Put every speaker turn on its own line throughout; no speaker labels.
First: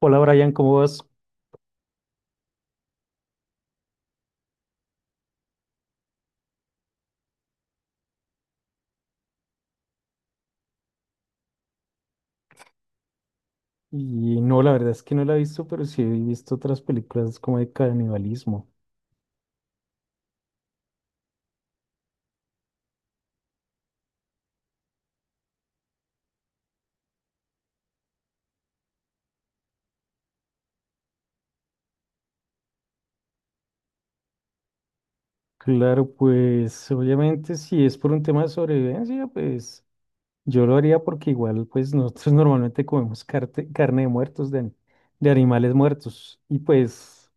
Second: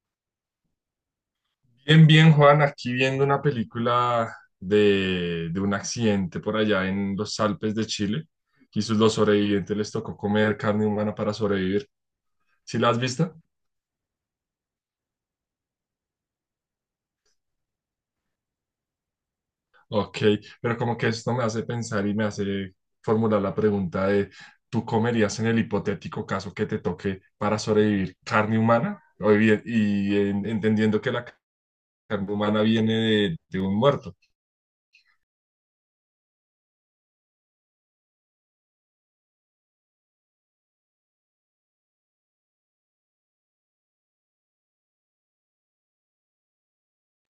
Hola Brian, ¿cómo vas?
Bien, bien, Juan, aquí viendo una película de un accidente por allá en los Alpes de Chile. Y los sobrevivientes les tocó comer carne humana para sobrevivir. ¿Sí la has visto?
Y no, la verdad es que no la he visto, pero sí he visto otras películas como de canibalismo.
Ok, pero como que esto me hace pensar y me hace formular la pregunta de, ¿tú comerías en el hipotético caso que te toque para sobrevivir carne humana? Y, entendiendo que la carne humana viene de un muerto.
Claro, pues obviamente si es por un tema de sobrevivencia, pues yo lo haría porque igual pues nosotros normalmente comemos carne de muertos, de, de animales muertos. Y pues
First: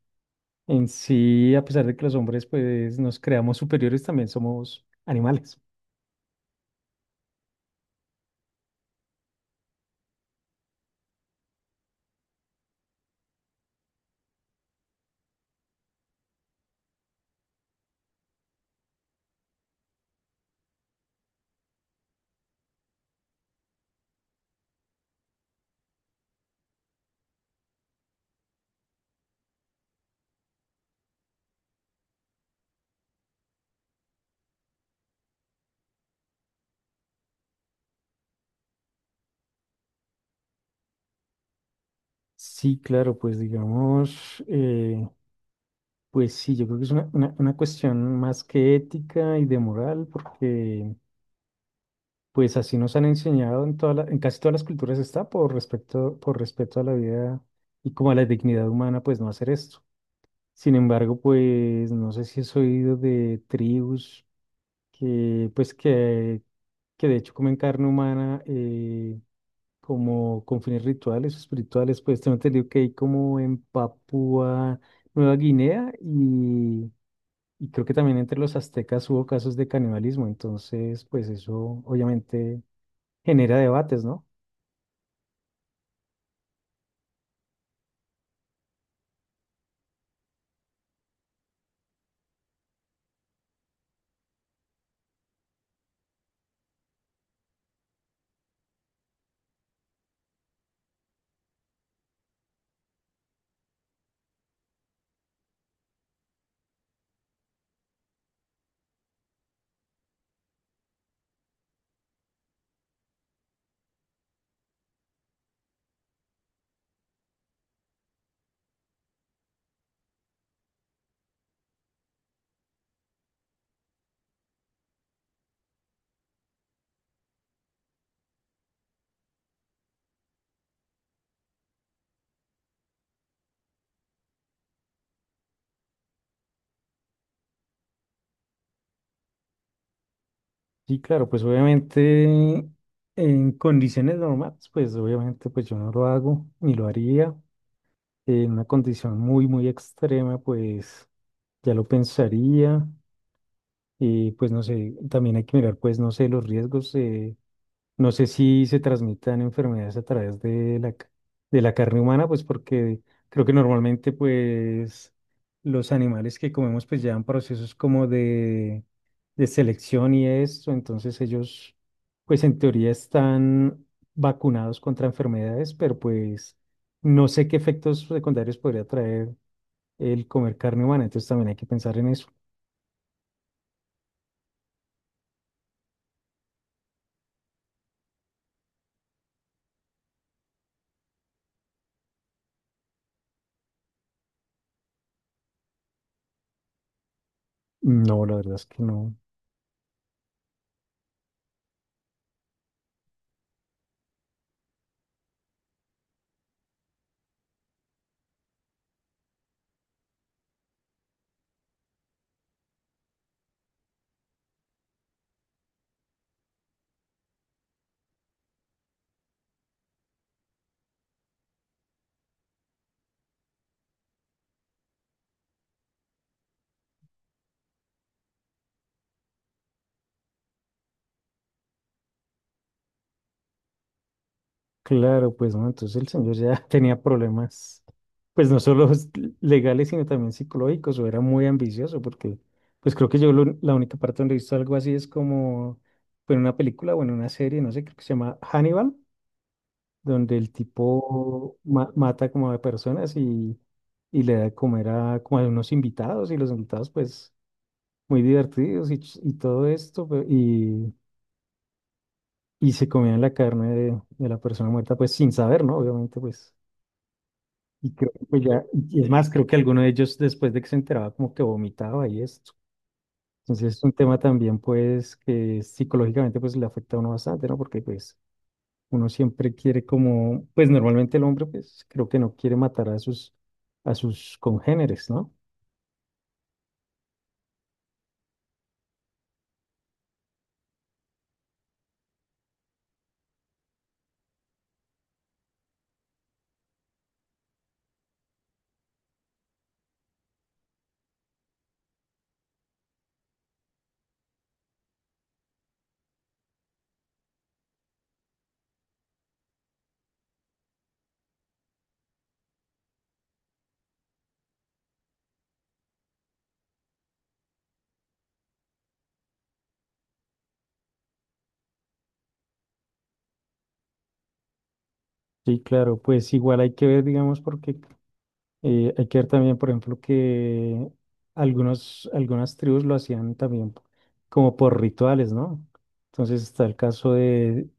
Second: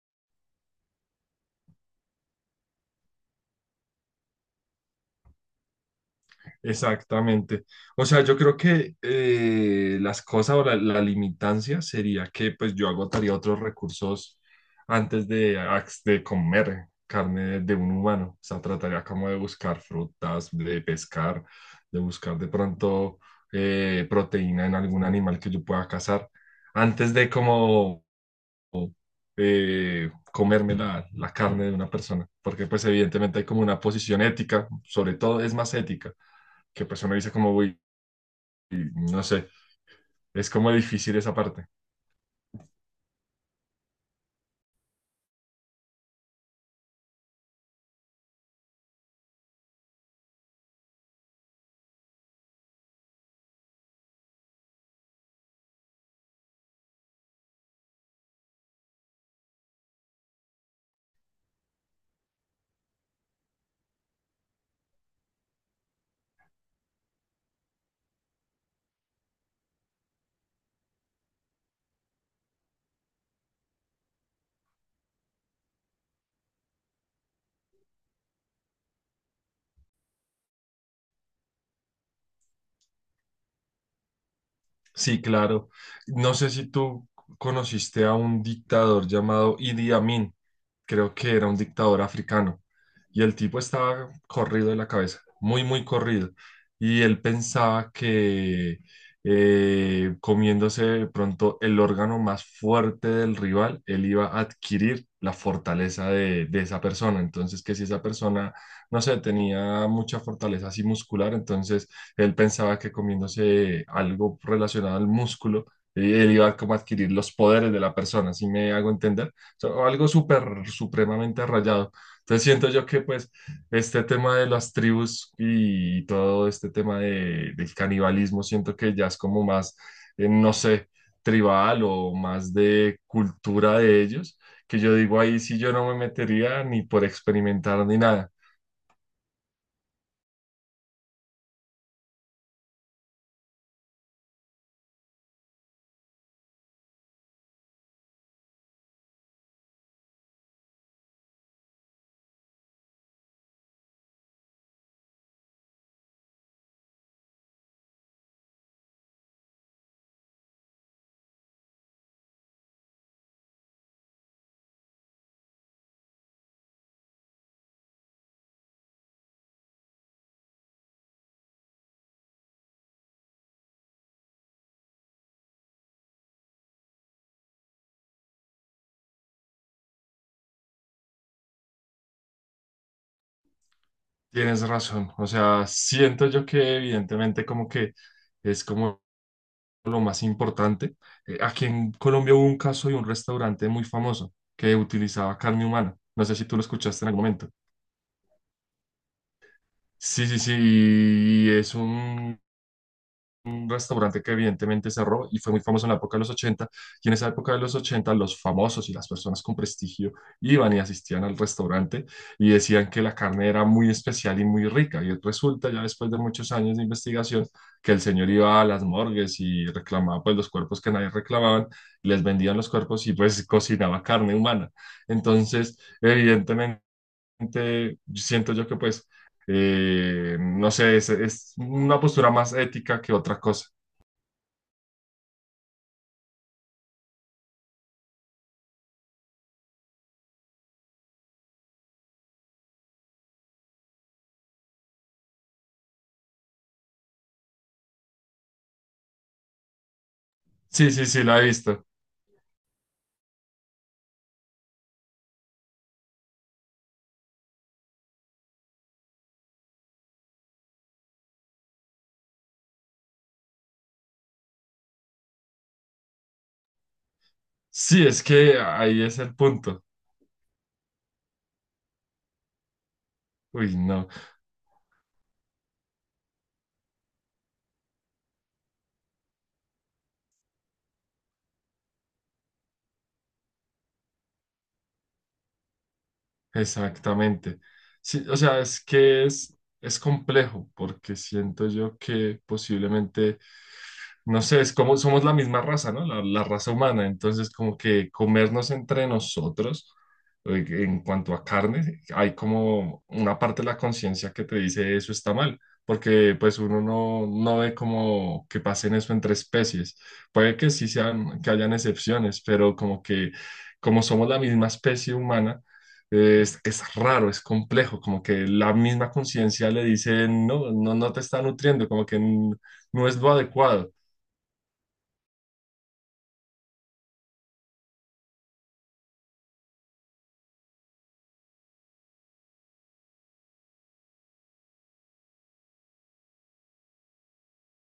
en sí, a pesar de que los hombres pues nos creamos superiores, también somos animales.
Exactamente. O sea, yo creo que las cosas o la limitancia sería que pues yo agotaría otros recursos antes de comer carne de un humano. O sea, trataría como de buscar frutas, de pescar, de buscar de pronto proteína en algún animal que yo pueda cazar antes de como comerme la carne de una persona, porque pues evidentemente hay como una posición ética, sobre todo es más ética, que pues uno dice como, uy, no sé, es como difícil esa parte.
Sí, claro, pues digamos, pues sí, yo creo que es una cuestión más que ética y de moral, porque pues así nos han enseñado en en casi todas las culturas está por respecto, por respeto a la vida y como a la dignidad humana, pues no hacer esto. Sin embargo, pues no sé si has oído de tribus que que de hecho comen carne humana como con fines rituales o espirituales. Pues tengo entendido que hay como en Papúa Nueva Guinea, y creo que también entre los aztecas hubo casos de canibalismo, entonces pues eso obviamente genera debates, ¿no?
Sí, claro. No sé si tú conociste a un dictador llamado Idi Amin, creo que era un dictador africano, y el tipo estaba corrido de la cabeza, muy, muy corrido, y él pensaba que comiéndose de pronto el órgano más fuerte del rival, él iba a adquirir la fortaleza de esa persona. Entonces, que si esa persona, no sé, tenía mucha fortaleza así muscular, entonces él pensaba que comiéndose algo relacionado al músculo, él iba como a adquirir los poderes de la persona, ¿si me hago entender? O sea, algo súper, supremamente rayado. Entonces siento yo que pues este tema de las tribus y todo este tema del canibalismo, siento que ya es como más, no sé, tribal o más de cultura de ellos, que yo digo ahí sí yo no me metería ni por experimentar ni nada.
Sí, claro, pues obviamente en condiciones normales, pues obviamente pues yo no lo hago ni lo haría. En una condición muy, muy extrema, pues ya lo pensaría. Y pues no sé, también hay que mirar pues no sé los riesgos. No sé si se transmitan enfermedades a través de de la carne humana, pues porque creo que normalmente pues los animales que comemos pues llevan procesos como de selección y eso, entonces ellos pues en teoría están vacunados contra enfermedades, pero pues no sé qué efectos secundarios podría traer el comer carne humana, entonces también hay que pensar en eso.
Tienes razón, o sea, siento yo que evidentemente como que es como lo más importante. Aquí en Colombia hubo un caso de un restaurante muy famoso que utilizaba carne humana. No sé si tú lo escuchaste en algún momento.
No, la verdad es que no.
Sí, sí, sí, y es un restaurante que evidentemente cerró y fue muy famoso en la época de los ochenta. Y en esa época de los 80 los famosos y las personas con prestigio iban y asistían al restaurante y decían que la carne era muy especial y muy rica. Y resulta ya después de muchos años de investigación que el señor iba a las morgues y reclamaba pues los cuerpos que nadie reclamaban, les vendían los cuerpos y pues cocinaba carne humana. Entonces, evidentemente, siento yo que pues... no sé, es una postura más ética que otra cosa.
Claro, pues no, entonces el señor ya tenía problemas, pues no solo legales, sino también psicológicos, o era muy ambicioso, porque pues creo que la única parte donde he visto algo así es como fue en una película o en una serie, no sé, creo que se llama Hannibal, donde el
Sí, sí, sí, la he
tipo
visto.
mata como a personas, y le da de comer a como a unos invitados, y los invitados pues muy divertidos y, todo esto, y se comían la carne de la persona muerta pues sin saber, ¿no? Obviamente pues. Y
Sí,
creo
es
que pues
que
ya,
ahí
y es
es
más,
el
creo que
punto.
alguno de ellos después de que se enteraba como que vomitaba y esto.
Uy,
Entonces es un
no.
tema también pues que psicológicamente pues le afecta a uno bastante, ¿no? Porque pues uno siempre quiere como, pues normalmente el hombre pues creo que no quiere matar a sus congéneres, ¿no?
Exactamente. Sí, o sea, es que es complejo porque siento yo que posiblemente, no sé, es como somos la misma raza, ¿no? La raza humana. Entonces, como que comernos entre nosotros en cuanto a carne, hay como una parte de la conciencia que te dice eso está mal. Porque pues uno no, no ve como que pasen eso entre especies. Puede que sí sean, que hayan excepciones, pero como que como somos la misma especie humana, es raro, es complejo, como que la misma conciencia le dice, no, no, no te está nutriendo, como que no es lo adecuado.
Sí, claro, pues igual hay que ver, digamos, porque hay que ver también, por ejemplo, que algunas tribus lo hacían también como por rituales, ¿no? Entonces está el caso de...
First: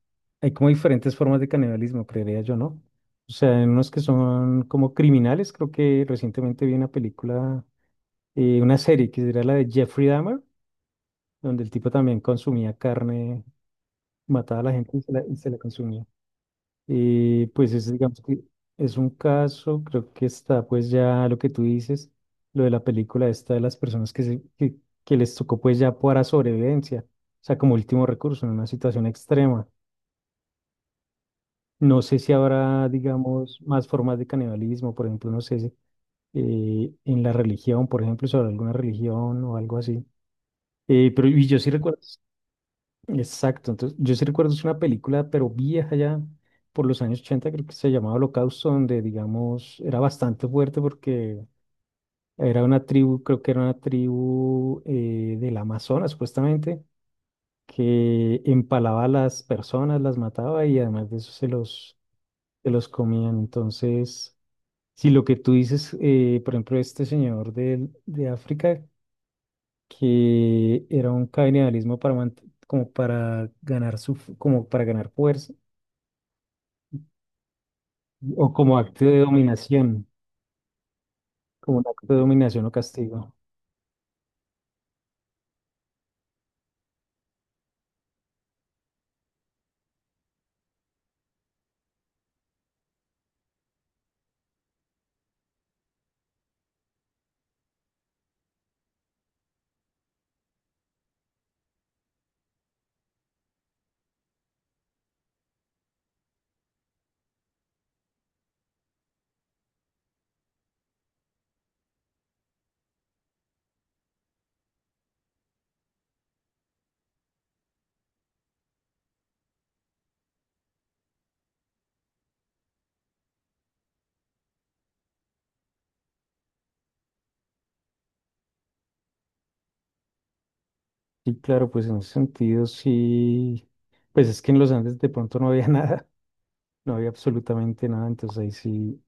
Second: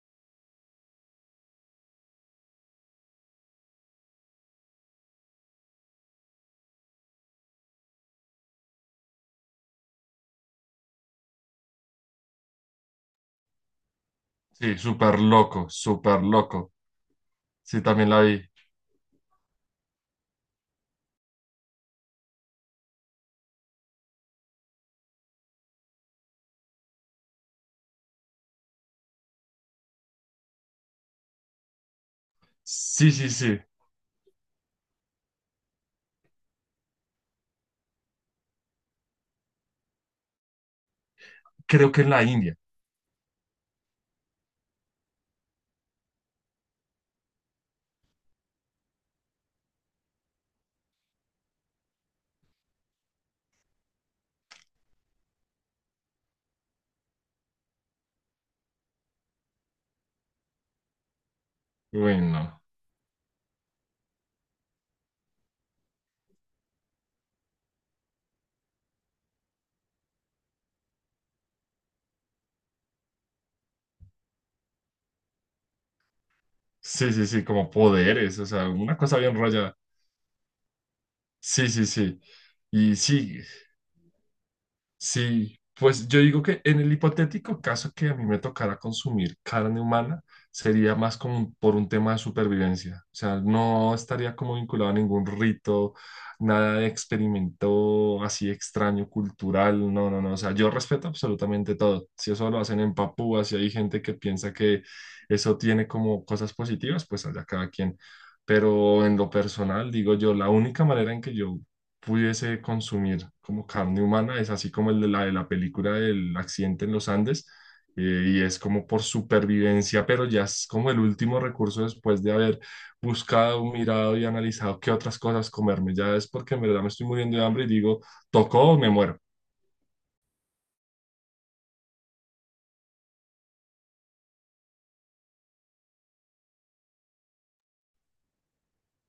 Hay como diferentes formas de canibalismo, creería yo, ¿no? O sea, hay unos que son como criminales. Creo que recientemente vi una película, una serie que era la de Jeffrey Dahmer, donde el tipo también consumía carne, mataba a la
Sí,
gente
súper
y se la
loco,
consumía.
súper loco.
Pues
Sí,
es,
también la
digamos que
vi.
es un caso. Creo que está pues ya lo que tú dices, lo de la película esta de las personas que les tocó pues ya para sobrevivencia, o sea, como último recurso en una situación extrema. No sé si habrá,
Sí, sí, sí,
digamos, más formas de canibalismo, por ejemplo, no sé si en la religión, por ejemplo, sobre alguna religión o algo así. Pero y yo sí
creo
recuerdo
que en la India.
exacto, entonces yo sí recuerdo es una película, pero vieja ya, por los años 80, creo que se llamaba Holocausto, donde digamos era bastante fuerte porque era una tribu, creo que era una tribu del Amazonas supuestamente, que empalaba a las personas, las mataba y además de eso
Bueno,
se los comían. Entonces, si lo que tú dices, por ejemplo, este señor de África, que era un canibalismo como para ganar como para ganar fuerza.
sí, sí, sí, como poderes, o
O
sea,
como
una
acto
cosa
de
bien rayada.
dominación,
Sí,
como un
sí,
acto
sí.
de dominación o
Y
castigo.
sí. Sí, pues yo digo que en el hipotético caso que a mí me tocara consumir carne humana, sería más como por un tema de supervivencia. O sea, no estaría como vinculado a ningún rito, nada de experimento así extraño, cultural. No, no, no. O sea, yo respeto absolutamente todo. Si eso lo hacen en Papúa, si hay gente que piensa que eso tiene como cosas positivas, pues allá cada quien. Pero en lo personal, digo yo, la única manera en que yo pudiese consumir como carne humana, es así como el de de la película del accidente en los Andes, y es como por supervivencia, pero ya es como el último recurso después de haber buscado, mirado y analizado qué otras cosas comerme, ya es porque en verdad me estoy muriendo de hambre y digo, tocó o me muero.
Sí, claro, pues en ese sentido sí. Pues es que en los Andes de pronto no había nada, no había absolutamente nada, entonces ahí sí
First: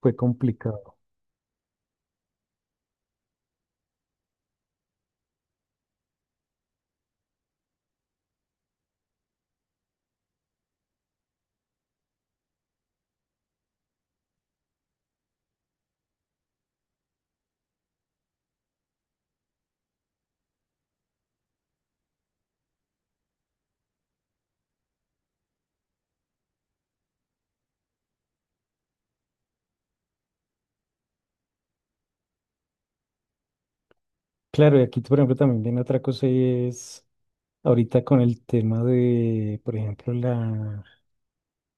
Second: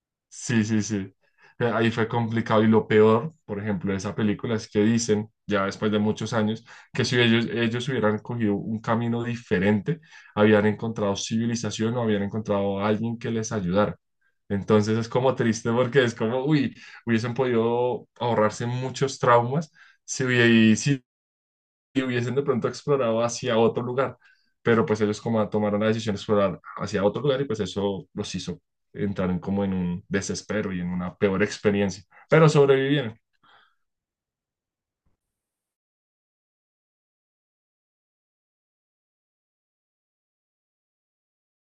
fue
Sí, sí,
complicado.
sí. Ahí fue complicado y lo peor, por ejemplo, de esa película es que dicen, ya después de muchos años, que si ellos, ellos hubieran cogido un camino diferente, habían encontrado civilización o habían encontrado a alguien que les ayudara. Entonces es como triste porque es como, uy, hubiesen podido ahorrarse muchos traumas si, y hubiesen de pronto explorado hacia otro lugar, pero pues ellos como tomaron la decisión de explorar hacia otro lugar y pues eso los hizo entrar en como en un desespero y en una peor experiencia, pero sobrevivieron.
Claro, y aquí, por ejemplo, también viene otra cosa, y es ahorita con el tema de, por ejemplo,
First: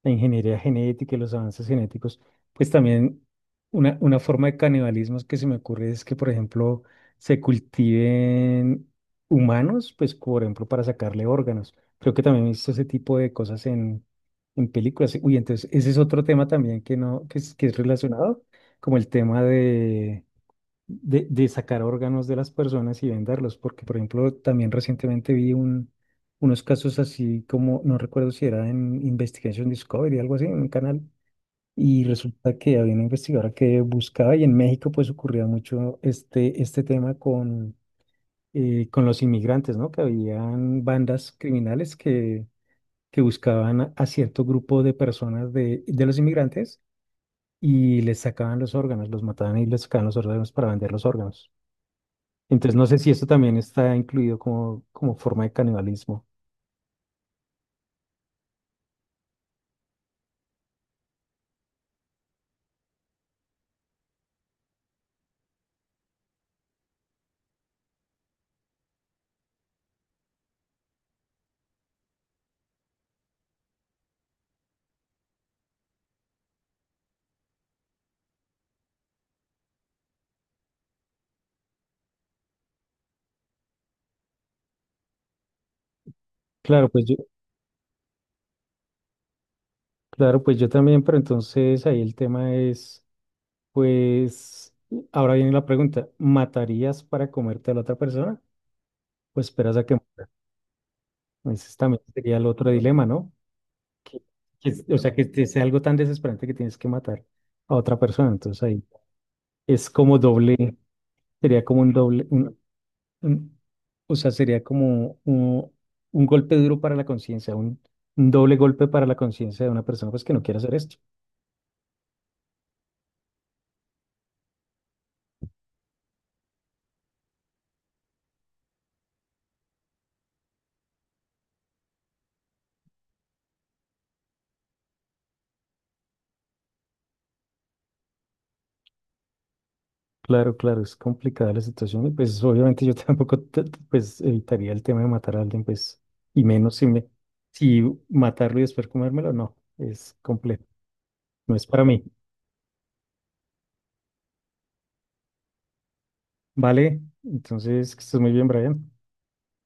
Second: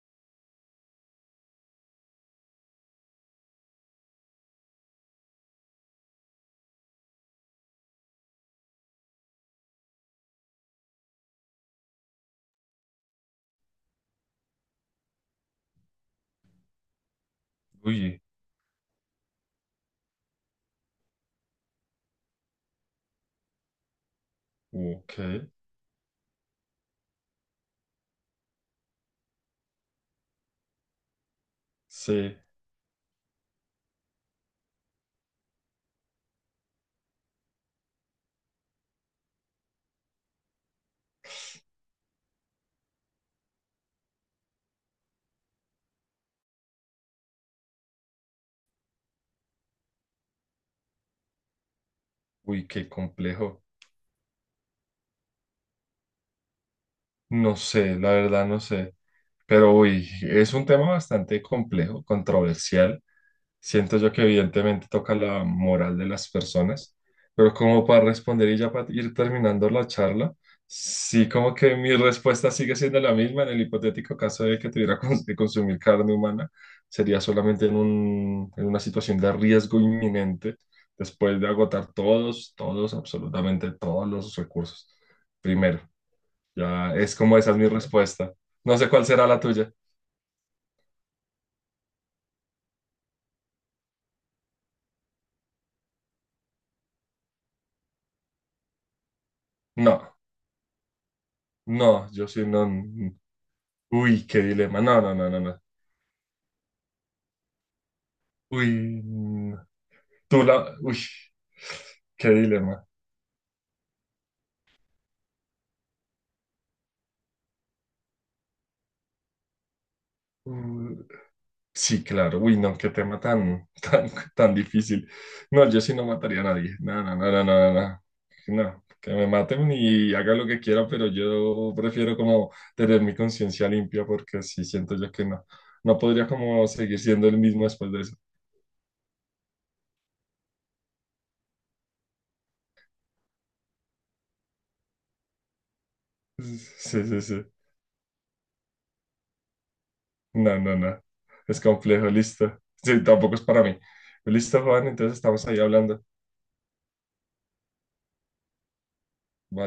la ingeniería genética y los avances genéticos. Pues también una forma de canibalismo que se me ocurre es que, por ejemplo, se cultiven humanos, pues, por ejemplo, para sacarle órganos. Creo que también he visto ese tipo de cosas en películas. Uy, entonces, ese es otro tema también que no, que es
Uy,
relacionado, como el tema de sacar órganos de las personas y venderlos, porque por ejemplo también
ok,
recientemente vi un, unos casos así como, no recuerdo si era en Investigation Discovery, algo así, en un canal, y
sí,
resulta que había una investigadora que buscaba, y en México pues ocurría mucho este, este tema con los inmigrantes, ¿no? Que habían bandas criminales que buscaban a cierto grupo de personas de los inmigrantes. Y les sacaban los órganos, los mataban y les sacaban los órganos para vender los órganos.
uy,
Entonces no
qué
sé si esto también
complejo.
está incluido como, como forma de canibalismo.
No sé, la verdad no sé, pero uy, es un tema bastante complejo, controversial. Siento yo que evidentemente toca la moral de las personas, pero como para responder y ya para ir terminando la charla, sí como que mi respuesta sigue siendo la misma en el hipotético caso de que tuviera que consumir carne humana, sería solamente en un, en una situación de riesgo inminente, después de agotar todos, todos, absolutamente todos los recursos. Primero,
Claro,
ya
pues
es
yo,
como esa es mi respuesta. No sé cuál será la tuya.
claro, pues yo también, pero entonces ahí el tema es, pues, ahora viene la pregunta, ¿matarías para comerte a la otra persona? Pues esperas a que
No,
muera. Ese también
no, yo
sería
sí
el
no.
otro dilema, ¿no? Que-
Uy, qué dilema.
o
No, no,
sea, que
no, no,
te
no.
sea algo tan desesperante que tienes que matar a otra persona. Entonces
Uy,
ahí
mm,
es como
tú la.
doble,
Uy,
sería como un doble,
qué dilema.
Un- o sea, sería como un golpe duro para la conciencia, un doble golpe para la conciencia de una persona pues, que no quiere hacer
Uh,
esto.
sí, claro. Uy, no, qué tema tan, tan, tan difícil. No, yo sí no mataría a nadie. No, no, no, no, no, no. No, no, que me maten y haga lo que quiera, pero yo prefiero como tener mi conciencia limpia porque sí siento yo que no. No podría como seguir siendo el mismo después de eso.
Claro, claro, es complicada la situación y pues obviamente yo tampoco pues evitaría el tema de matar a alguien, pues, y menos si
Sí,
me,
sí, sí.
si matarlo y después comérmelo, no, es
No,
complejo,
no, no.
no
Es
es para mí.
complejo, listo. Sí, tampoco es para mí. Listo, Juan, entonces estamos ahí hablando.
Vale, entonces que estés muy bien, Brian.
Bye.